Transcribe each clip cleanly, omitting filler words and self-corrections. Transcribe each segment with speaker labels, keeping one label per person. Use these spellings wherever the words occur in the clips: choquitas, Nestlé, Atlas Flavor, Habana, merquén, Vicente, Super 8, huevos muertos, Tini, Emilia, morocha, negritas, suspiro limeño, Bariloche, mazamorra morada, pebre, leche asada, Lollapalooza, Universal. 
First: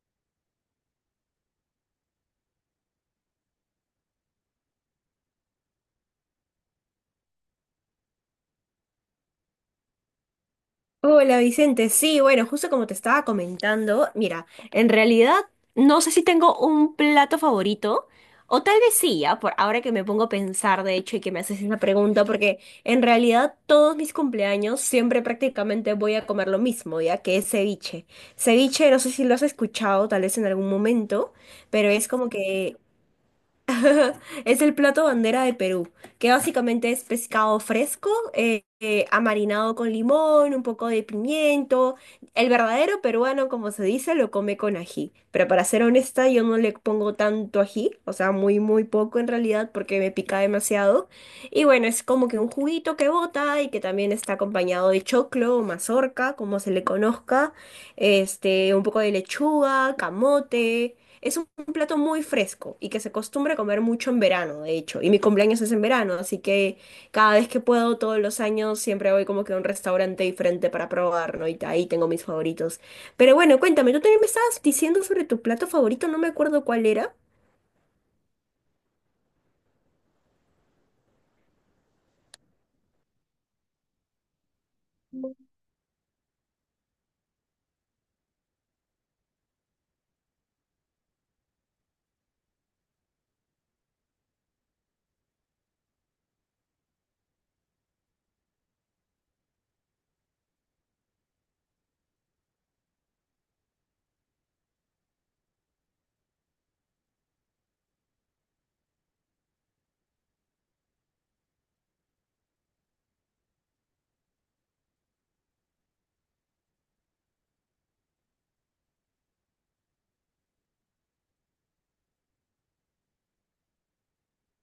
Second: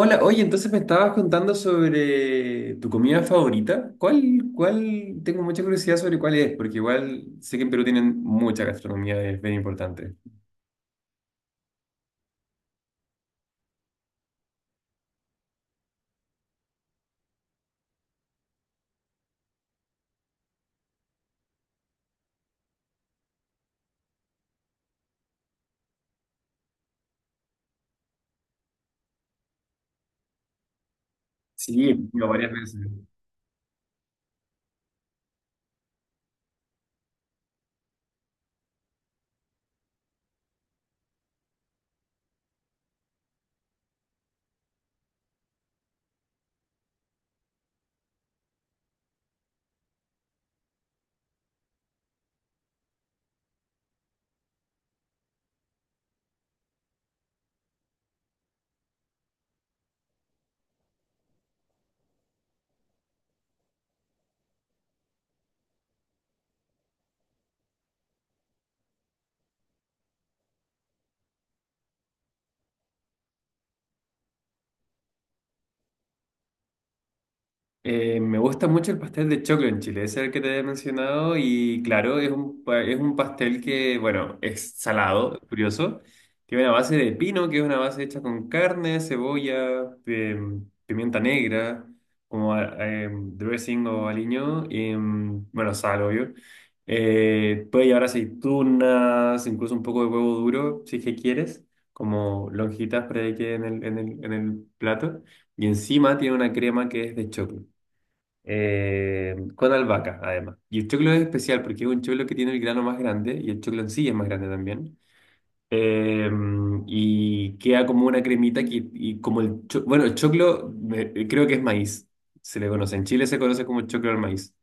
Speaker 1: Hola, oye, entonces me estabas contando sobre tu comida favorita. ¿Cuál, cuál? Tengo mucha curiosidad sobre cuál es, porque igual sé que en Perú tienen mucha gastronomía, es bien importante.
Speaker 2: Hola Vicente, sí, bueno, justo como te estaba comentando, mira, en realidad no sé si tengo un plato favorito, o tal vez sí, ya, por ahora que me pongo a pensar, de hecho, y que me haces esa pregunta, porque en realidad todos mis cumpleaños siempre prácticamente voy a comer lo mismo, ya que es ceviche. Ceviche, no sé si lo has escuchado tal vez en algún momento, pero
Speaker 1: Sí, he
Speaker 2: es
Speaker 1: ido
Speaker 2: como
Speaker 1: varias veces.
Speaker 2: que es el plato bandera de Perú, que básicamente es pescado fresco, amarinado con limón, un poco de pimiento. El verdadero peruano, como se dice, lo come con ají. Pero para ser honesta, yo no le pongo tanto ají, o sea, muy, muy poco en realidad, porque me pica demasiado. Y bueno, es como que un juguito que bota y que también está acompañado de choclo o mazorca, como se le conozca, este, un poco de lechuga, camote. Es un plato muy fresco y que se acostumbra a comer mucho en verano, de hecho. Y mi cumpleaños es en verano, así que cada vez que puedo, todos los años, siempre voy como que a un restaurante diferente para probar, ¿no? Y ahí tengo mis favoritos. Pero bueno, cuéntame, tú también me estabas diciendo sobre tu plato favorito, no me acuerdo cuál era.
Speaker 1: Me gusta mucho el pastel de choclo en Chile, ese es el que te he mencionado y claro, es un, es un pastel que, bueno, es salado, curioso, tiene una base de pino, que es una base hecha con carne, cebolla, pimienta negra, como dressing o aliño, y, bueno, sal, obvio. Puede llevar aceitunas, incluso un poco de huevo duro, si es que quieres, como lonjitas para que quede en el plato. Y encima tiene una crema que es de choclo con albahaca, además. Y el choclo es especial porque es un choclo que tiene el grano más grande y el choclo en sí es más grande también. Eh, y queda como una cremita que, y como el bueno, el choclo creo que es maíz, se le conoce. En Chile se conoce como choclo al maíz.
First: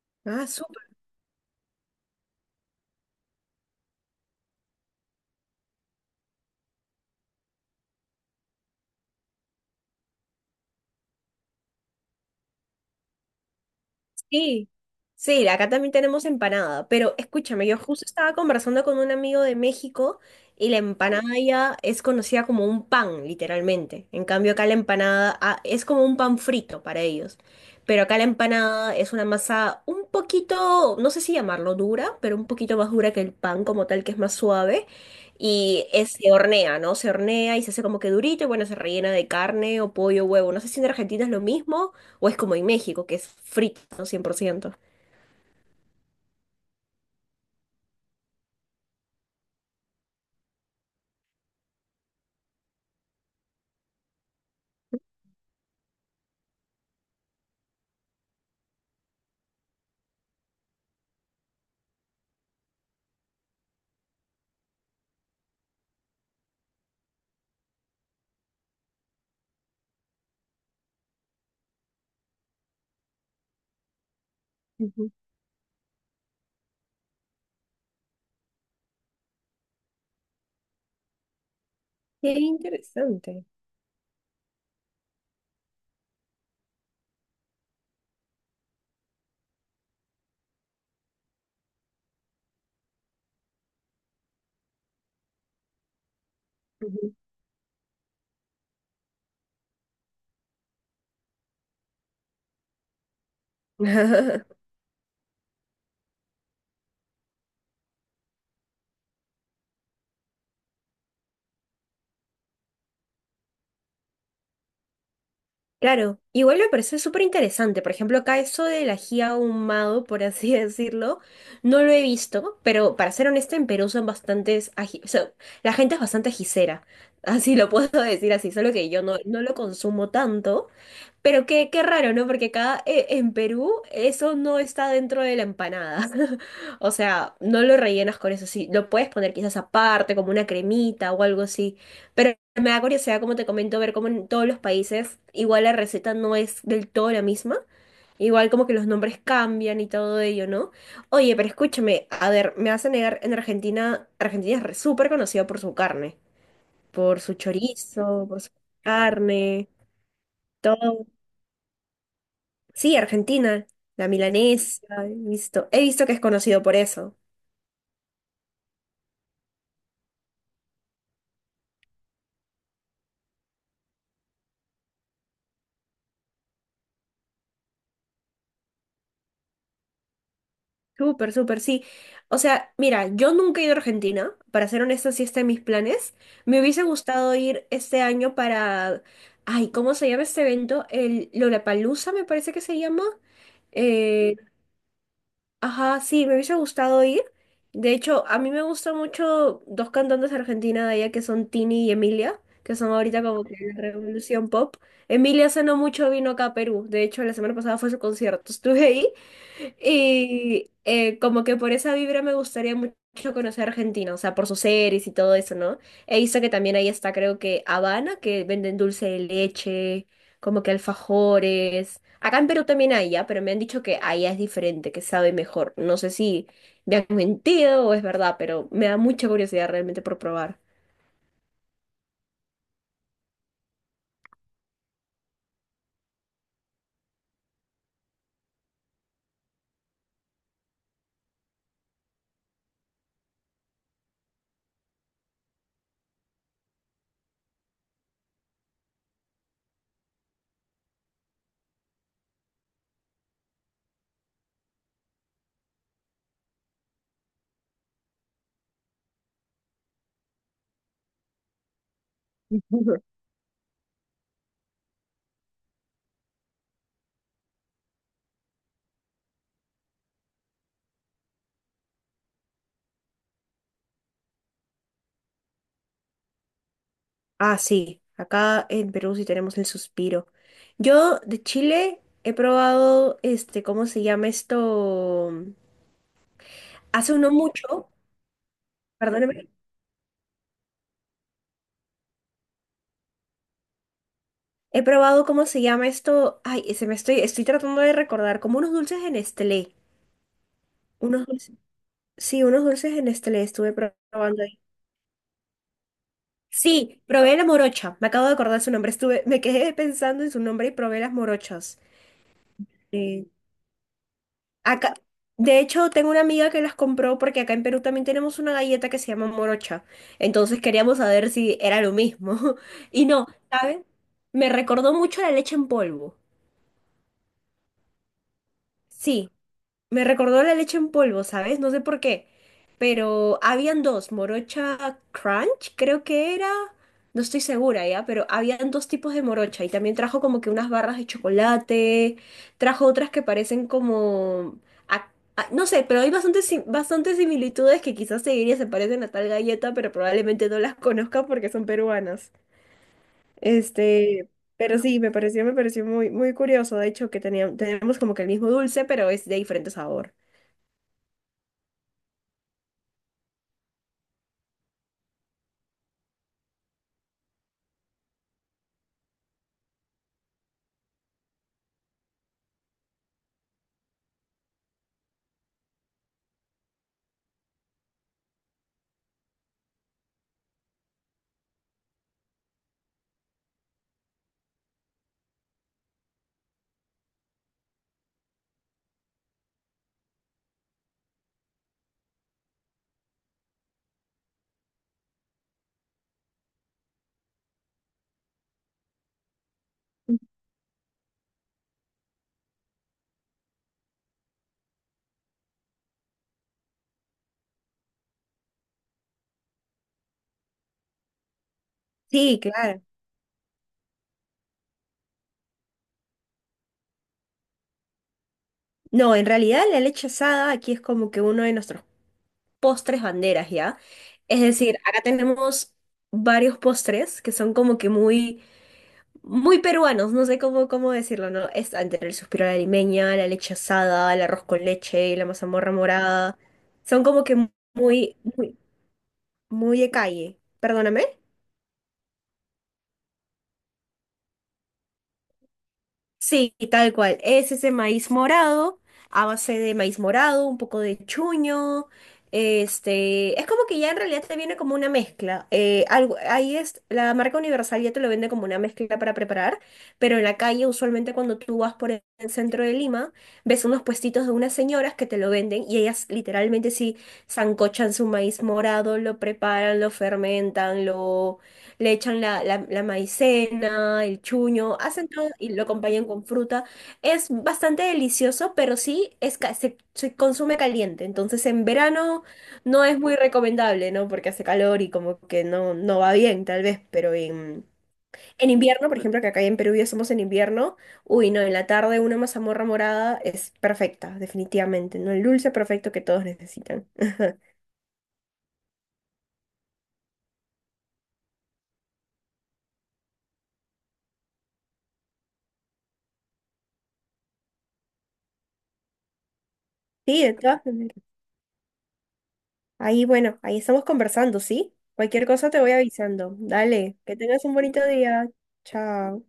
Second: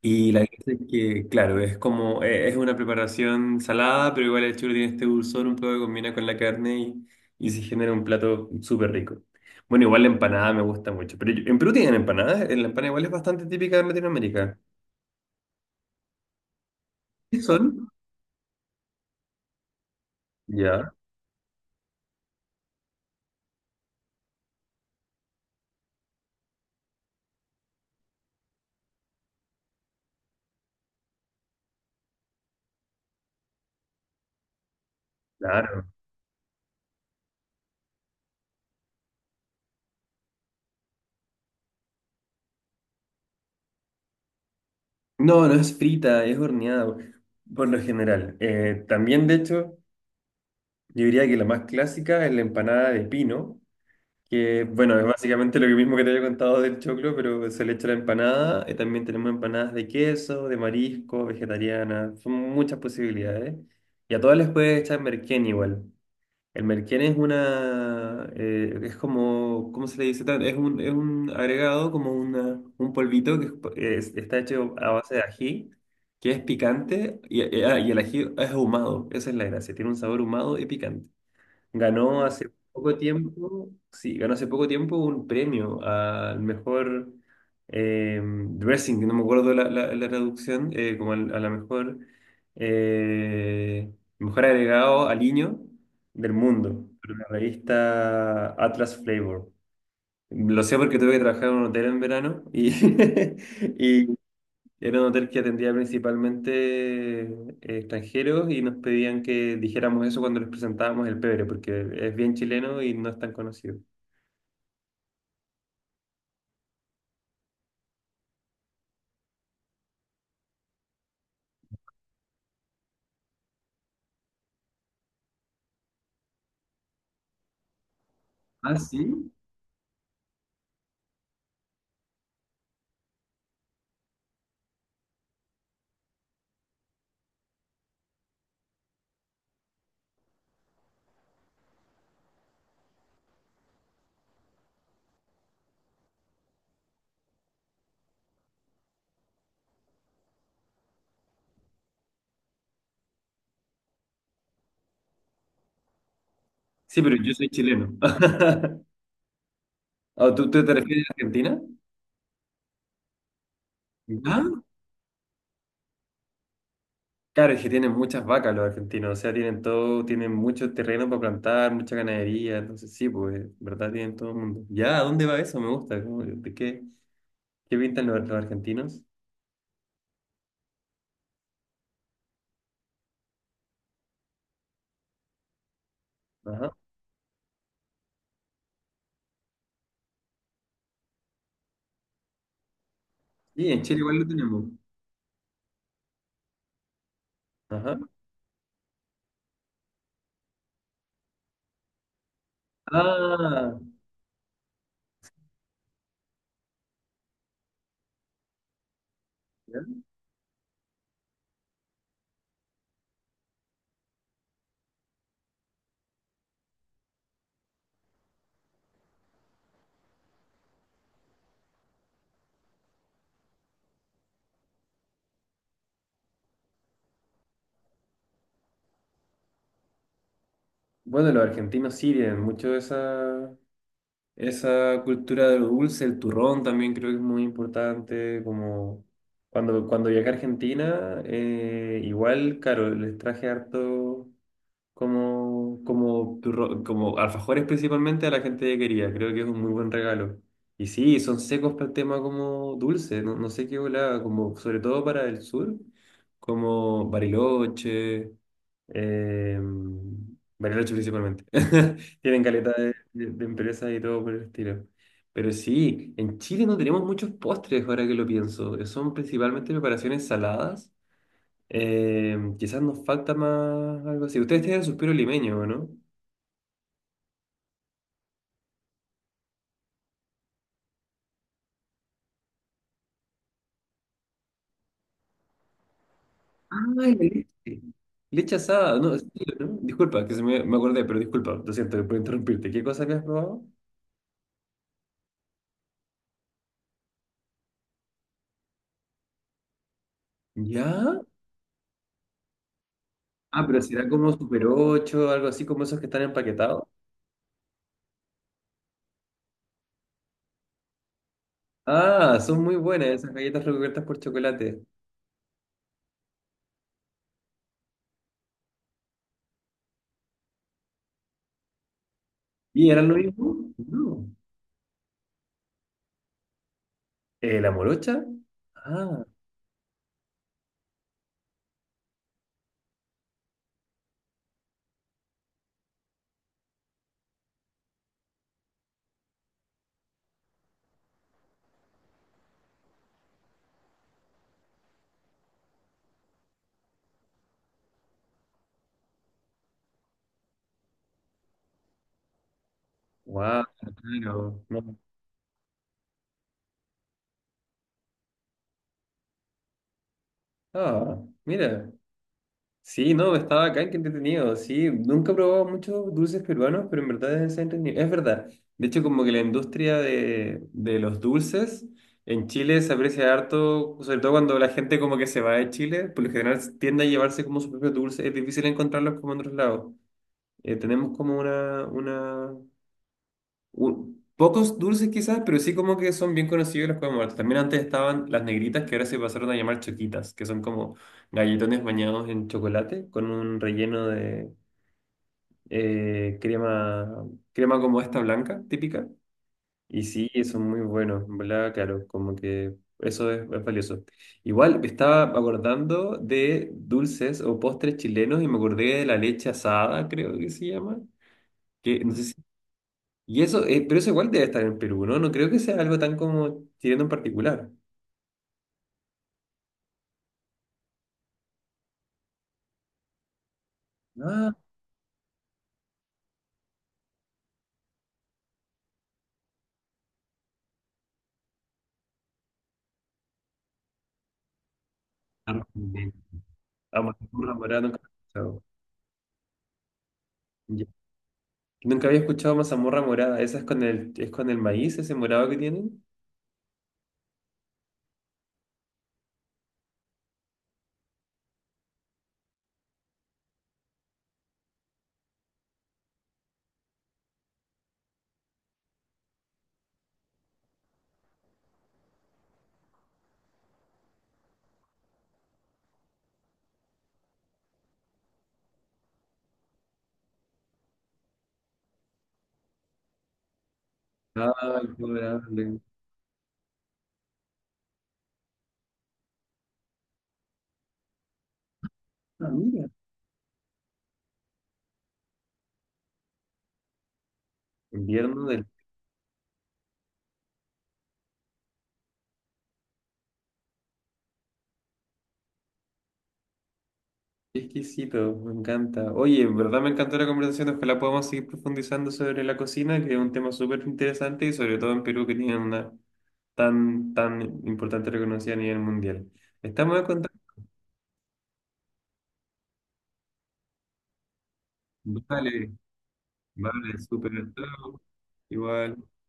Speaker 1: Y la
Speaker 2: Ah,
Speaker 1: gracia es
Speaker 2: súper.
Speaker 1: que, claro, es como, es una preparación salada, pero igual el chulo tiene este dulzor un poco que combina con la carne y se genera un plato súper rico. Bueno, igual la empanada me gusta mucho, pero en Perú tienen empanadas, la empanada igual es bastante típica de Latinoamérica.
Speaker 2: Sí, sí, acá también tenemos empanada, pero
Speaker 1: ¿Qué
Speaker 2: escúchame, yo
Speaker 1: son?
Speaker 2: justo estaba conversando con un amigo de México y la
Speaker 1: Ya,
Speaker 2: empanada ya es conocida como un pan, literalmente. En cambio, acá la empanada ah, es como un pan frito para ellos. Pero acá la empanada es una masa un poquito, no sé si llamarlo dura, pero un poquito más dura que el pan como tal, que es más suave.
Speaker 1: claro.
Speaker 2: Se hornea, ¿no? Se hornea y se hace como que durito y bueno, se rellena de carne o pollo, huevo. No sé si en Argentina es lo mismo. O es como en México, que es frito, ¿no? 100%.
Speaker 1: No, no es frita, es horneada por lo general. También, de hecho, yo diría que la más clásica es la empanada de pino. Que bueno, es básicamente lo mismo que te había contado del choclo, pero se le echa la empanada. También tenemos empanadas de queso, de marisco, vegetariana. Son muchas posibilidades. Y a todas les puedes echar merquén igual. El merquén es una. Es como. ¿Cómo se le dice? Es un agregado, como una, un polvito que está hecho a base de ají, que es picante y, y el ají es ahumado. Esa es la gracia. Tiene un sabor ahumado y picante. Ganó hace poco tiempo, sí, ganó hace poco tiempo un premio al mejor dressing, no me acuerdo la traducción, como a la mejor, eh, mejor agregado al niño del mundo,
Speaker 2: Ujú.
Speaker 1: por la revista Atlas Flavor. Lo sé porque tuve que trabajar en un hotel en verano y, y era un hotel que atendía principalmente extranjeros y nos pedían que dijéramos eso cuando les presentábamos el pebre, porque es bien chileno y no es tan conocido.
Speaker 2: Claro, igual me parece súper interesante. Por ejemplo, acá eso del ají ahumado, por así decirlo, no lo he visto, pero para ser honesta, en Perú son bastantes ají, o sea, la gente es bastante ajicera, así lo puedo decir así, solo
Speaker 1: Ah,
Speaker 2: que yo no,
Speaker 1: sí.
Speaker 2: no lo consumo tanto. Pero qué, qué raro, ¿no? Porque acá en Perú eso no está dentro de la empanada. O sea, no lo rellenas con eso. Sí, lo puedes poner quizás aparte, como una cremita o algo así. Pero me da curiosidad, como te comento, ver cómo en todos los países igual la receta no es del todo la misma. Igual como que los nombres cambian y todo ello, ¿no? Oye, pero escúchame, a ver, me vas a negar, en Argentina, Argentina súper conocida por su carne,
Speaker 1: Sí, pero
Speaker 2: por
Speaker 1: yo
Speaker 2: su
Speaker 1: soy chileno.
Speaker 2: chorizo, por su carne,
Speaker 1: ¿O tú te refieres
Speaker 2: todo.
Speaker 1: a Argentina?
Speaker 2: Sí, Argentina, la
Speaker 1: Ah,
Speaker 2: milanesa, he visto que es conocido por eso.
Speaker 1: claro, es que tienen muchas vacas los argentinos, o sea, tienen todo, tienen mucho terreno para plantar, mucha ganadería, entonces sí, pues, ¿en verdad? Tienen todo el mundo. ¿Ya? ¿A dónde va eso? Me gusta. Como, ¿de qué, qué pintan los argentinos?
Speaker 2: Súper, súper, sí. O sea, mira, yo nunca he ido a Argentina, para ser honesta, sí está en mis planes. Me
Speaker 1: Ajá.
Speaker 2: hubiese gustado ir este año para, ay, ¿cómo se llama este evento? El Lollapalooza, me parece que se llama.
Speaker 1: Sí, en Chile igual lo
Speaker 2: eh,
Speaker 1: tenemos.
Speaker 2: Ajá, sí, me hubiese gustado ir. De
Speaker 1: Ajá.
Speaker 2: hecho, a mí me gustan mucho dos cantantes de Argentina de allá que son Tini y Emilia, que son ahorita como que
Speaker 1: Ah,
Speaker 2: la revolución pop. Emilia hace no mucho vino acá a Perú. De hecho, la semana pasada fue su concierto. Estuve ahí
Speaker 1: bien.
Speaker 2: y como que por esa vibra me gustaría mucho conocer Argentina, o sea, por sus series y todo eso, ¿no? He visto que también ahí está, creo que Habana, que venden dulce de leche, como que alfajores. Acá en Perú también hay, ya, pero me han dicho que allá es diferente, que sabe mejor. No sé si me han mentido o es verdad, pero me da mucha curiosidad realmente por probar.
Speaker 1: Bueno, los argentinos sí tienen mucho esa, esa cultura de lo dulce, el turrón también creo que es muy importante, como cuando, cuando viajé a Argentina, igual, claro, les traje harto, como, como, como alfajores principalmente a la gente que quería. Creo que es un muy buen regalo. Y sí, son secos para el tema como dulce, no, no sé qué volaba, como sobre todo para el sur, como Bariloche, eh, Bariloche principalmente. Tienen caleta de, de empresas y todo por el estilo. Pero sí, en Chile no tenemos muchos postres ahora que lo pienso. Son principalmente preparaciones saladas, quizás nos falta más algo así. Ustedes tienen suspiro limeño, ¿o no?
Speaker 2: Ah, sí, acá en Perú sí tenemos el suspiro. Yo de Chile he probado, este, ¿cómo se llama esto?
Speaker 1: Ah, la
Speaker 2: Hace uno
Speaker 1: leche.
Speaker 2: mucho,
Speaker 1: Leche asada, no, sí,
Speaker 2: perdóneme,
Speaker 1: ¿no? Disculpa, que se me, me acordé, pero disculpa, lo siento por interrumpirte. ¿Qué cosa habías probado?
Speaker 2: he probado, ¿cómo se llama esto? Ay, se me estoy, tratando de recordar, como unos dulces en Nestlé.
Speaker 1: ¿Ya?
Speaker 2: Unos dulces, sí, unos dulces en Nestlé
Speaker 1: Ah,
Speaker 2: estuve
Speaker 1: pero será como
Speaker 2: probando ahí.
Speaker 1: Super 8, algo así como esos que están empaquetados.
Speaker 2: Sí, probé la morocha, me acabo de acordar su nombre, estuve, me quedé pensando en su nombre y probé las morochas.
Speaker 1: Ah, son muy buenas
Speaker 2: eh,
Speaker 1: esas galletas recubiertas por chocolate.
Speaker 2: Acá, de hecho, tengo una amiga que las compró porque acá en Perú también tenemos una galleta que se llama morocha. Entonces queríamos saber si era lo mismo.
Speaker 1: ¿Y
Speaker 2: Y
Speaker 1: eran lo
Speaker 2: no,
Speaker 1: mismo?
Speaker 2: ¿sabes?
Speaker 1: No.
Speaker 2: Me recordó mucho la leche en polvo.
Speaker 1: ¿La morocha? Ah,
Speaker 2: Sí, me recordó la leche en polvo, ¿sabes? No sé por qué. Pero habían dos, morocha crunch, creo que era, no estoy segura ya, pero habían dos tipos de morocha y también trajo como que unas barras de chocolate, trajo otras que parecen como, a- no sé, pero hay bastantes, bastantes similitudes que quizás seguiría se parecen a tal galleta, pero probablemente no las conozca porque son peruanas.
Speaker 1: wow,
Speaker 2: Este,
Speaker 1: claro.
Speaker 2: pero
Speaker 1: No.
Speaker 2: sí, me pareció muy, muy curioso, de hecho, que teníamos, tenemos como que el mismo dulce, pero es de diferente sabor.
Speaker 1: Ah, mira. Sí, no, estaba acá, qué entretenido. Sí, nunca he probado muchos dulces peruanos, pero en verdad es entretenido. Es verdad. De hecho, como que la industria de los dulces en Chile se aprecia harto, sobre todo cuando la gente como que se va de Chile, por lo general tiende a llevarse como su propio dulce. Es difícil encontrarlos como en otros lados. Tenemos como una pocos dulces quizás, pero sí como que son bien conocidos los huevos muertos. También antes estaban las negritas que ahora se pasaron a llamar choquitas, que son como galletones bañados en chocolate con un relleno de crema, crema como esta blanca, típica. Y sí, son muy buenos, ¿en verdad? Claro, como que eso es valioso. Igual me estaba acordando de dulces o postres chilenos y me acordé de la leche asada, creo que se llama. Que no sé si
Speaker 2: Sí, claro.
Speaker 1: y eso, pero eso igual debe estar en Perú, ¿no? No creo que sea algo tan como tirando en particular.
Speaker 2: No, en realidad la leche asada aquí es como que uno de nuestros postres banderas, ¿ya? Es
Speaker 1: Ah,
Speaker 2: decir, acá tenemos varios postres que son como que muy, muy peruanos, no sé cómo, cómo decirlo, ¿no? Es entre el suspiro a la limeña, la leche asada, el arroz con leche, la mazamorra
Speaker 1: Argentina.
Speaker 2: morada.
Speaker 1: Ah,
Speaker 2: Son como que
Speaker 1: mazamorra morada nunca había
Speaker 2: muy, muy,
Speaker 1: escuchado.
Speaker 2: muy de calle.
Speaker 1: Ya.
Speaker 2: Perdóname.
Speaker 1: Nunca había escuchado mazamorra morada. ¿Esa es con el maíz, ese morado que tienen?
Speaker 2: Sí, tal cual. Es ese maíz morado, a base de maíz morado, un poco de chuño. Este, es como que ya en realidad te viene como una mezcla. Algo, ahí es, la marca Universal ya te lo vende como una mezcla para preparar, pero en la calle usualmente cuando tú vas por el centro de Lima, ves unos puestitos de unas señoras que te lo venden y ellas literalmente sí sancochan su maíz morado, lo preparan, lo fermentan, lo, le echan la maicena, el
Speaker 1: Ah,
Speaker 2: chuño,
Speaker 1: qué
Speaker 2: hacen todo y lo
Speaker 1: adorable.
Speaker 2: acompañan con fruta. Es bastante delicioso, pero sí es, se, se consume caliente. Entonces en verano
Speaker 1: Ah,
Speaker 2: no
Speaker 1: mira.
Speaker 2: es muy recomendable, ¿no? Porque hace calor y como que no, no va bien, tal vez. Pero
Speaker 1: Invierno
Speaker 2: en
Speaker 1: del...
Speaker 2: invierno, por ejemplo, que acá en Perú ya somos en invierno, uy, no, en la tarde una mazamorra morada es perfecta, definitivamente, ¿no? El dulce perfecto que todos necesitan.
Speaker 1: Qué exquisito, me encanta. Oye, en verdad me encantó la conversación. Ojalá podamos seguir profundizando sobre la cocina, que es un tema súper interesante y sobre todo en Perú que tienen una tan, tan importante reconocida a nivel mundial. Estamos en
Speaker 2: Sí, de todas maneras. Ahí, bueno, ahí estamos conversando, ¿sí? Cualquier cosa te voy
Speaker 1: vale,
Speaker 2: avisando. Dale,
Speaker 1: vale,
Speaker 2: que
Speaker 1: súper
Speaker 2: tengas un bonito
Speaker 1: estado.
Speaker 2: día.
Speaker 1: Igual.
Speaker 2: Chao.